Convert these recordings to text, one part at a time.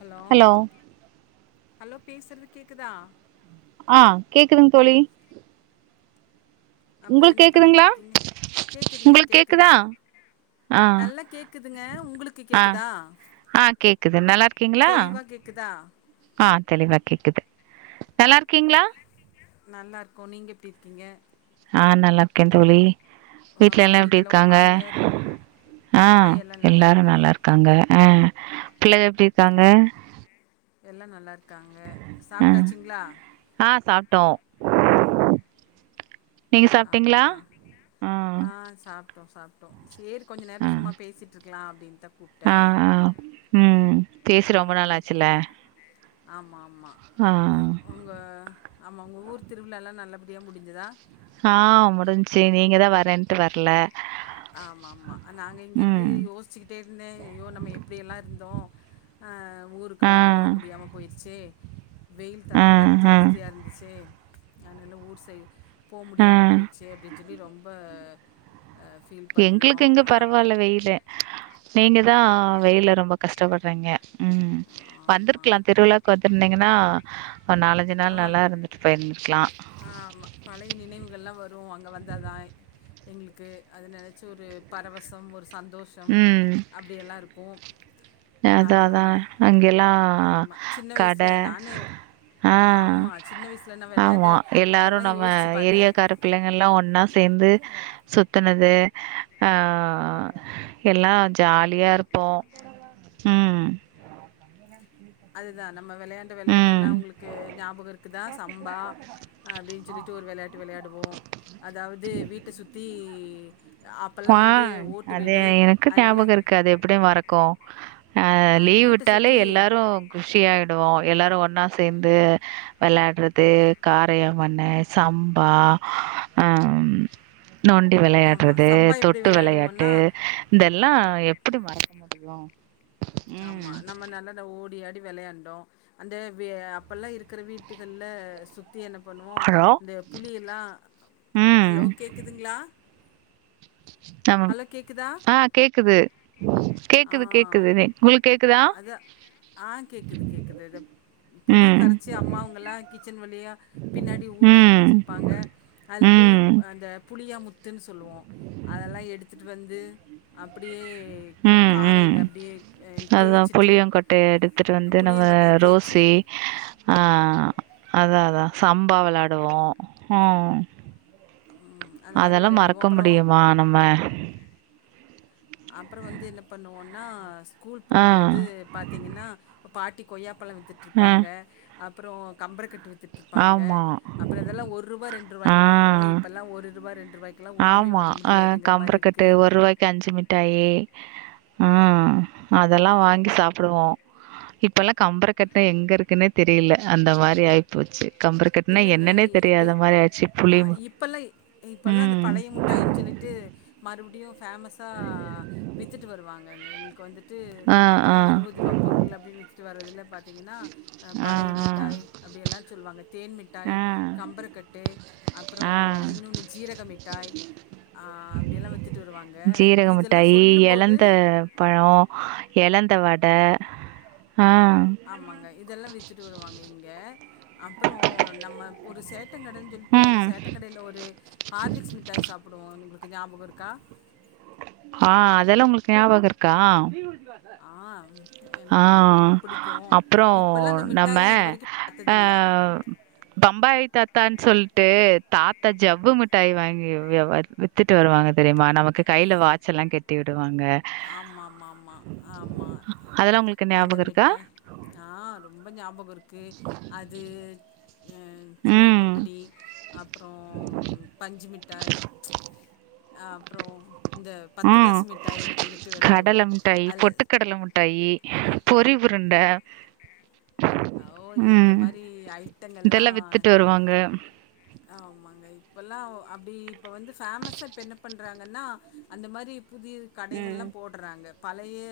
Hello hello பேசுறது கேக்குதா ஆ கேக்குதுங் தோழி அப்பற உங்களுக் என்ன கேக்குதுங்ளா பண்ணிட்ருக்கீங்க கேக்குதுங்க உங்களுக் கேக்குதா கேக்குதுங்க ஆ நல்லா கேக்குதுங்க உங்களுக்கு ஆ கேக்குதா ஆ கேக்குது நல்லாருக்கீங்களா தெளிவா கேக்குதா ஆ தெளிவா கேக்குது நல்லாருக்கீங்களா நல்லார்க்கோ நீங்க எப்புடி இருக்கீங்க ஆ நல்லாக்கே தோழி அ வீட்ல உங்க எல்லா எப்டி உங்க இருக்காங்க மாமியார் ஆ எல்லா நல்லா எல்லாரு இருக்கோ நல்லாருக் காங்க ஆ பிள்ளைக எப்டி இருக்காங்க எல்லா நல்லாருக்காங்க ஆ சாப்ட்டாச்சிங்களா ஆ சாப்ட்டோ நீங்க சாப்ட்டீங்ளா அப்டியா ஆ சாப் டோ சாப்ட்டோ சேரி கொஞ்ச நேரோ ஆ சும்மா பேசிட்ருக்கலா அப்டின்தா கூப் ஆ ஆ ம் பேசி ரொம்ப நாள் ஆச்சுல்ல ஆமா ஆமா உங்க ஆமா உங்க ஊர் திருவிழாலா நல்லபடியா முடிஞ்சுதா ஆ முடுஞ்சு நீங்கதா வரேன்ட்டு வர்ல ஆமா ஆமா நாங்க இங்க இருந்து யோசிச்சுகிட்டே இருந்தே ஐயோ நம்ம எப்டி எல்லா இருந்தோ ஆ ஆ. ஊருக்கெல்லா போக முடியாம போயிர்ச்சே வெயில் ஆ, தாக்க வேற ஆ, ஜாஸ்தியா இருந்துச்சே அதனால ஊர் சை போ ஆ. முடியாம போயிட்ச்சே அப்டின் சொல்லி ரொம்ப ஆ ஃபீல் எங்களுக்கு பண்ணோம் இங்க அப்புறம் பரவால்ல வெயிலு நீங்கதா வெயில்ல ரொம்ப கஷ்டப்பற்றீங்க ம் ஆமா வந்துருக்கலா திருவிழாவுக்கு வந்துருந்தீங்கன்னா ஒரு நாலஞ்சு நாள் ஆமா நல்லா இருந்து போயிர்ந்துக்கலா ஆமா பழைய நினைவுகள்ளா வரு அங்க வந்தாதா எங்களுக்கு அது நெனச்சு ஒரு பரவசம் ஒரு சந்தோஷ் ஷம் ம். அப்டியெல்லா இருக்கு அதான் அப்றம் அதான். [inaudible] அங்கெல்லாம் ஆமா சின்ன வயசுல கடை நானு ஆ. ஆம்மா சின்ன வயசுல நா வெளையாண்ட அதல்லா யோசிச்சு பாத்தே பிள்ளைங்கல்லா ஒன்னா சேந்து சுத்துனது ஆ எல்லா ஜாலியா இருப்போ ம் அதுதா நம்ம வெளையாண் வெளையாட்டெல்லா ம். உங்களுக்கு ஞாபகம் இருக்குதா சம்பா அப்டின் சொல்லிட்டு ஒரு வெளையாட் டு வெளையாடுவோ அதாவது வீட்ட சுத்தி அப்பல்லா வந்து வான் ஓட்டு அது வீடு எனக்கு அதனால ஞாபகம் இருக்கு அது எப்டி மறக்கு அ அந்த லீவ் வீட்ட விட்டாலே சுத்தி எல்லாரு குஷியாயிடுவோ எல்லாரு ஒன்னா சேந்து வெளையாட்றது காரியம் மண்ணு சம்பா ஆ நொண்டி ஆமா வெளையாட்றது சம்பா எப்டி தொட்டு வெளையாட்டு விளையாடுவோன்னா இதல்லா எப்டி மறக்க முடியு ஆம்மா நம்ம நலல்ல ஓடி ஆடி வெளையாண் டோ அந்த வீ அப்பெல்லா இருக்கிற வீட்டுகள்ல சுத்தி என்ன பண்ணுவோ ஹலோ இந்த புளியெல்லா ம் ஹலோ கேட்குதுங்ளா அம் கேக்குதா ஆ கேக்குது ஆ கேக்குது கேக்குது தென் உங்களுக் கேக்குதா அதா ஆ கேக்குது கேக்குது இதப் புளி ம் கரச்சி அம்மாவுங்கல்லா கிச்சன் வழியா பின்னாடி ஊத்தி ம் வெச்சிர்ப்பாங்க அதுல போய் ம் அந்த புளியா முத்துன்னு சொல்லுவோ அதெல்லா எடுத்துட்டு வந்து அப்டியே க ம் ம் காரைல அப்டியே எ அதுதா தேய்ச்சிட்டு புளியங்கொட்டைய புளியங்கொட்டைய தேச்சு அ அதா அதா சம்பா வெளாடுவோ ம் அந்த மாரி அதல்லா வெளையாடுவோ மறக்க அப்புறோ முடியுமா நம்ம அப்றோ வந்து என்ன பண்ணுவோனா ஸ்கூல் ஆ போம்போது பாத்தீங்கன்னா பாட்டி கொய்யாப்பழம் வித்துட்டு ஆ இருப்பாங்க அப்றோ கம்பரக்கட்டு வித்து ட்டுருப்பாங்க ஆமா அப்றோ இதல்லா ஒர்வா ஆ ரெண்ருவாய்க்கு வாங்குவோ இப்பல்லா ஒரு ரூபா ரெண்டு ரூவாய் ஆமா கம்பரக்கட்டு ஒர்வாய்க்கு அஞ்சு மிட்டாயி ம் அதல்லா வாங்கி சாப்டுவோ இப்பல்லா கம்பரகட்ட எங்க இருக்குன்னே தெரில அந்த மாரி ஆயி போச்சு கம்பரக்கட்டுனா இல்லைங்க என்னன்னே இப்ப தெரியாத மாரி ஆச்சி அ புளி இப்பல்லாம் இப்பல்லாம் அந்த ம் பழைய முட்டாய்னு சொல்லிட்டு மறுபடியு ஃபேமஸா வித்துட்டு வருவாங்க எங் எங்களுக்கு வந்து ட்டு ஆ, எல்லா ஆ. இருவது ரூபா பொருள் அப்டின்னு வித்துட்டு வர்றதில்ல பாத்தீங்கன்னா அ ஆ, பழைய ஆ. மிட்டாய் அப்டியெல்லா சொல்வாங்க தேன் மிட்டாய் ஆ. கம்பரக்கட்டு அப்றோ ஆ. இன்னொன்னு ஜீரக மிட்டாய் ஆ அப்டியல்லா வித்துட்டு வருவாங்க இதல்லா சொல்லும்போது பழோ எழந்த வட அ ஆமாங்க இதெல்லா வித்துட்டு வருவாங்க இங்க அப்றோ நம்ம ஒரு சேட்டங் கடன் சொல் ட்டு அந்த ம். சேட்டங்கடைல ஒரு ஹார்லிக்ஸ் மிட்டாய் சாப்டுவோ உங்களுக்கு ஞாபகோ இருக்கா ஆ அதல்லா உங்களுக்கு ஞாபகோ இருக்கா ஆ ஆ எனக்கு ரொம்ப பிடிக்கு அப்றோ இப்பெல்லா அந்த நம்ம மிட்டாய் இது வரைக்கு அ பாத்ததில்ல பம்பாய் தாத்தான்னு சொல்ட்டு தாத்தா ஜவ்வு மிட்டாய் வாங்கி [unintelligible] வித்துட்டு வருவாங்க தெரிமா நமக்கு கைல வாட்செல்லா கெட்டி விடுவாங்க ஆமாமாமா ஆமா அதெல்லாம் உங்களுக்கு அந்த ஞாபகம் இருக்கா? மிட்டாய் ஆ ரொம்ப ஞாபகோ இருக்கு அது சோன் ம். பப்படி அப்றோ பஞ்சு மிட்டாய் அ அப்றோ இந்த பத்து ம். காசு மிட்டாய் கடல முட்டாயி பொட்டு கடல முட்டாயி பொறி உருண்ட ஓ இந்த ம் மாதிரி இதெல்லா ஐட்டங்கள்லாம் வித்துட்டு வருவாங்க ஆமாங்க இப்பல்லா அப்டி இப்ப வந்து ஃபேமஸ்ஸா இப்ப என்ன பண்றாங்கன்னா அந்த மாரி புதிய கடைகள்ல்லா ம். போடறாங்க பலழய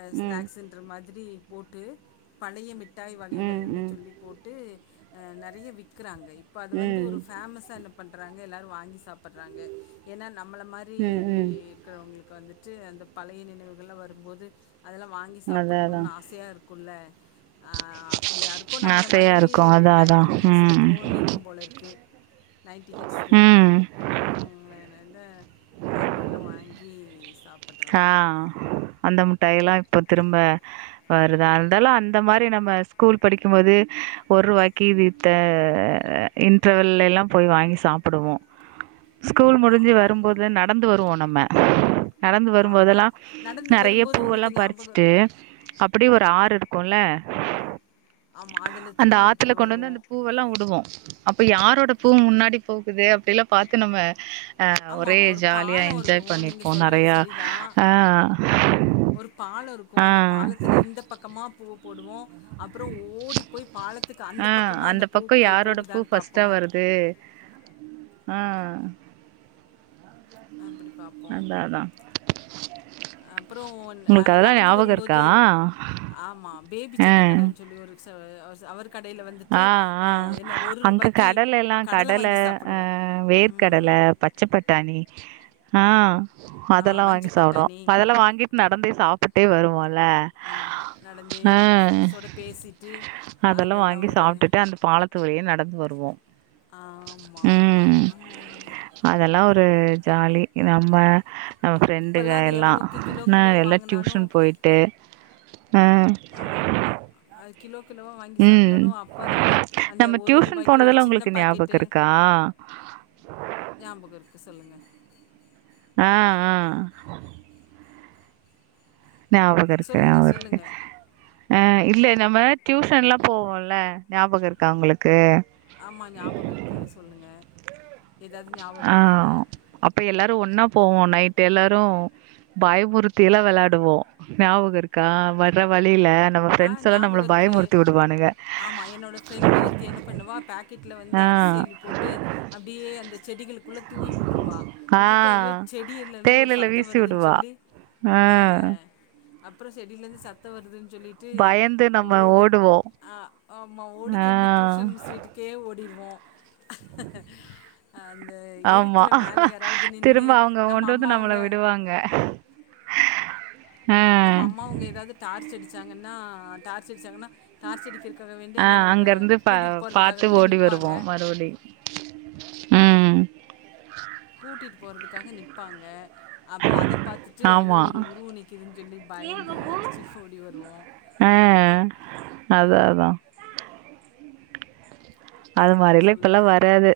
அ ம். ஸ்நாக்ஸ்சு ன்ற மாதிரி போட்டு பழைய மிட்டாய் ம். வகைகள்னு ம். சொல்லி போட்டு அ நெறையா விக்கறாங்க இப்ப அது வந்து ம். ஒரு ஃபேமஸ்ஸா பண்றாங்க எல்லாரு வாங்கி சாப்பர்றாங்க ஏனா நம்மள மாரி ம். ம். இருக்கறவங்களுக்கு வந்துட்டு அந்த பழைய நினைவுகல்லா வரும்போது அதெல்லா வாங்கி அதான் அதான். சாப்புண்ணு ஆசையா இரு இருக்குல்ல ஆ அப்படி யாருக்கு நம்மள ஆசையா மாதிரி இருக்கு அதா அதா நைன்டின் கிட்ஸ்சுக்கு ம் தோணி [unintelligible] இருக்கும் போலிருக்கு நைன்டி கிட்ஸ்க்கு ம் ம் அதுனால்தா அப்டியெல்லா வாங்கி சா ஆ அந்த முட்டாயல்லா இப்ப திரும்ப வருதான்ந்தாலு அந்த மாரி நம்ம ஸ்கூல் படிக்கும்போது ஒருவாக்கி ட்டு இன்ட்ரவெல்யெல்லா போய் வாங்கி சாப்டுவோ ஸ்கூல் முடிஞ்சு ஆமா ஆமா வரும்போதுதா நடந்து வருவோ நம்ம நடந்து ஆமா வரும்போதெல்லா நடந்து நெறையா வரும்போது உங்களுக்கு பூவெல்லாம் ஞாபகம் பறிச்சிட்டு இருக்கு அப்டியே ஒரு ஆறு கோல்ல ஆமா அதுல அந்த தூவி ஆத்துல விட்டுட்டு கொண்டு வந்து வருவோ அந்த பூவெல்லாவுடுவோ அப்ப யாரோட பூ முன்னாடி போகுது அப்டில்லா பாத்து நம்ம ஆ ஆமா ஒரே ஆமா ஒரு ஜாலியா பாலோ இருக்கு என்ஜாய் நீங்க பண்ணிப்போ நா சொல்றது சரிதா ஆ ஆ இந்தப் பக்கமா பூவ போடுவோ அப்புறோ ஓடி போய் பாலத்துக்கு அந்த ஆ பக்கமா அந்த பூக்கள் போகுதான் பாப்போ இது அ அப்படி பாப் அதா அதா அப்புறோ உங்களுக்கு அங்க அதெல்லா நடந்து ஞாபகோ இருக்கா வரும்போது ஆம்மா பேபி சட்ட ஆ கடன்னு சொல்லி ஒரு சொ அவர்ஸ் அவரு கடைல வந்துட்டு ஆ என்ன ஒரு அங்க ரூபாய்க்கி கடல எல்லா கடல வாங்கி சாப்புடுவோ ம் பச்சப் பட்டாணி ஆ ஆ அதெல்லா மஞ்ச வாங்கி சாப்டுவோ பட்டாணி ப்ப அதெல்லா வாங்கி நடந்து சாப்பிட்டே வருவோல ஆம்மா நடந்தே ஆ ஃப்ரெண்ட்ஸோட பேசிட்டு அதெல்லா சாப்ட்டுட்டு அந்த பாலத்து வழியா நடந்து வருவோ ஆமா ஆமா ஆமா ம் ம் அதெல்லா ஒரு ஜாலி நம்ம நம்ம ஃப்ரெண்டுங்க இப்பெல்லாம் அது எல்லா எவ்வளோக்கு கிலோ நா கிலோ வாங்குனாலு எலக்டியூஷன் போய்ட்டு ஆ ஆ ஆம்மா அது கிலோ கிலோவா வாங்கி ம் சாப்ட்டாலு அப்ப நம்ம அந்த நம்ம ஒரு ரூபாய்க்கி ஒரு சின்ன பாக்கெட்டு ஆ ஞாபகோ இருக்கு சொல்லுங்க ஆ ஆ ஞாபக இருக்கு சொல்லுங்க ஞாவோ இருக்கு சொல்லுங்க அ இல்ல நம்ம டியூஷன்லா போவோல்ல ஞாபகோ இருக்கா உங்ளுக்கு ஆம்மா ஞாபகோ இருக்கு சொல்லுங்க ஏதாது ஆ ஞாபகப்படுத்துங்க அப்ப எல்லாரு ஒன்னா போவோ நைட்டு எல்லாரு பயமுறுத்தியிலா வெளாடுவோ ஞாபகோ இருக்கா வர்ற வழில ஆ ஞாபகோ இருக்கு ஆமா என்னோட ஃப்ரெண்ட்டு ஒருத்தி என்ன பண்ணுவா பேக்கெட்ல வந்து ஆ அரிசி அல்லி போட்டு அப்டியே அந்த செடிகள்க் உள்ள தூவிவுட்டுருவா ஆ வுட்டுட்டு ஐயோ செடியிலருந்து ஒரு தேயிலைல சத்தோ வீசி வருதுன் விடுவா. சொல்லி ஆ அப்புறோ செடில இருந்து சத்த வருதுன் சொல்லி ட்டு பயந்து நம்ம ஓடி ஓடுவோ. ஆம்மா ஓடி ஆ திரும்பி டியூஷன் மிஸ் வீட்டு கே ஓடிடுவோ அந்த ஆமா இருக்குல மேல யாராவ்து நின்னு திரும்ப அவங்க நம்ம கொண்டு வந்து நம்மள அம்மாவங்க விடுவாங்க. ஆ நம்ம அம்மாவுங்க ஏதாவ்து டார்ச் அடிச்சாங்கன்னா டார்ச் அடிச்சாங்ன்னா டார்ச் அடிக்கிறதுக்காக வேண்டிய அங்க நம்மள கூட்டிட்டு போறதுக்காக வேண்டி நிப்பாங்க செரி கூட்டிட்டு போறதுக்காக நிப்பாங்க அப்போ அத பாத்துட்டு அய்யோ ஆமா ஒரு உருவோ நிக்கிதுன் சொல்லி பயந்து அடுச்சு ஓடி வருவோ ஆ அதா அதா அது அப்புறோ மாரிலா இப்பெல்லா சொல்லுங்க வராது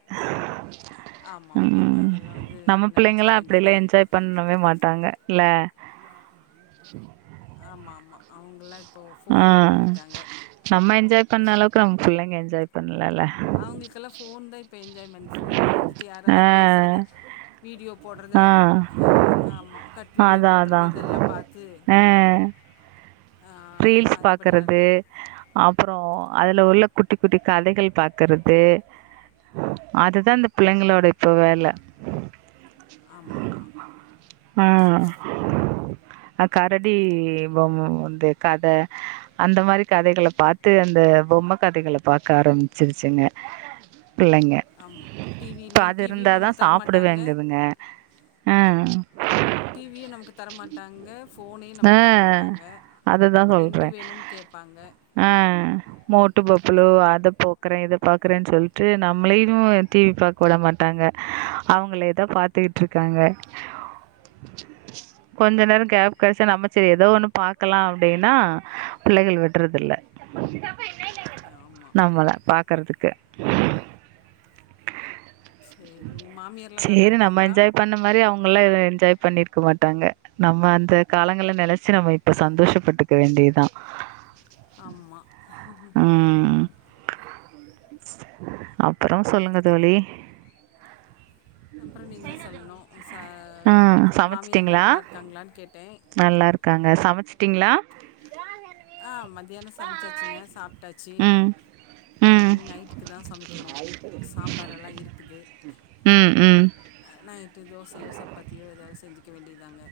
ஆமா ஆமா ம் அதெல்லா வந்து நம்ம நெனச்சிக்க பிள்ளைங்கலா அப்டியெல்லா வேண்டியதா என்ஜாய் பண்ணவே மாட்டாங்க இல ம் ஆமாமா அவங்கெல்லா இப்போ ஆ போன்ல மூழ்கிட்டாங்க நம்ம என்ஜாய் பண்ண அளவுக்கு நம்ம புள்ளைங்க என்ஜாய் பண்லல அவங்களுக்கெல்லா போன் தா இப்ப என்ஜாய்மெண்ட் போன்ல வந்துட்டு யாராது ஆ பேசுறத வீடியோ போட்றத ஆ ஆமா கட் வீடியோ அதா போட்றது அதா இதெல்லா பாத்து ஆ ரீல்ஸ் பாக்குறது நடக்கு அப்பறொ அதுல உள்ள குட்டி குட்டி கதைகள் பாக்குறது அதுதா இந்த பிள்ளைங்களோட இப்ப வேல ஆமாம் ஆமாம் ஆ கரடி பொம்ம வந்து கத அந்த மாரி கதைகள பாத்து அந்த பொம்ம கதைகள பாக்க ஆரம்பிச்சிருச்சுங்க பிள்ளைங்க ஆமாம் இப்ப டிவிலையும் அது டிவியும் இருந்தாதா நமக்கு தரமாட்டாங்க சாப்பிடுவேங்குதுங்க ஆ டிவியும் நமக்கு தரமாட்டாங்க போஃனையு ஆ நமக்கு தரமாட்டாங்க அதை தான் ஃப்ரண்டு சொல்கிறேன் வேணுன் கேப்பாங்க ஆ மோட்டு பப்ளு அத போக்குறே இத பாக்குறேன்னு சொல்ட்டு நம்ளயு டிவி பாக் வுட மாட்டாங்க அவங்களே தா பாத்தீட்ருக்காங்க கொஞ்ச நேரொ கேப் கெடச்சா நம்ம சரி ஏதோ ஒண்ணு பா க்கலா அப்டின்னா பிள்ளைகள் விட்றதில்ல ஆமாம் நம்மள பாக்குறதுக்கு சேரி ஓ மாமியார்ல்லா நல்லா சரி நம்ம ர்க்காங்ளா என்ஜாய் பண்ண மாதிரி அவங்களா என்ஜாய் பண்ணிருக்க மாட்டாங்க நம்ம அந்த காலங்கல நெனச்சு நம்ம இப்ப சந்தோஷப்பட்டுக்க வேண்டியத்தா ஆமாம் உம் அப்பறொ சொல்லுங்க தோழி அப்பறொ நீங்க தா சொல்லணு ச ஆ மாமியார்லா நல்லார்க்காங்ளான் கேட்டே நல்லார்க்காங்க சமச்சிட்டீங்ளா ஆ மத்தியானொ சமைச்சாச்சுங்க சாப்டாச்சு ம் ம் இனி நைட்டுக்கு தா சமைக்கணு சாம்பாரெல்லா இருக்குது உம் உம் நைட்டு தோசையோ சப்பாத்தியோ எதாது செஞ்சுக்க வேண்டியதாங்க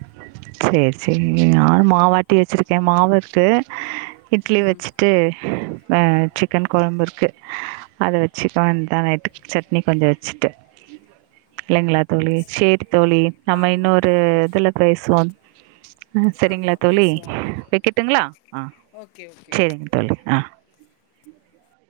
சேரி சேரி நானு மாவட்டி வச்சிருக்கெ மாவிர்க்கு இட்லி ம் வச்சுட்டு சிக்கன் கொழம்பிர்க்கு அத வச் சிக்கன் தா நைட்டுக்கு சட்னி கொஞ்ச வச்சுட்ட இல்லைங்களா தோழி சேரி தோழி நம்ம ஆமாங்க இன்னொரு ஆமாங்க இதுல சுவோ சரிங்களா ஆமா தோழி பேசுவோங்க வெக்கட்டுங்ளா ஆ ஓகே ஓகே ஓகே சேரிங் தோழி ஆ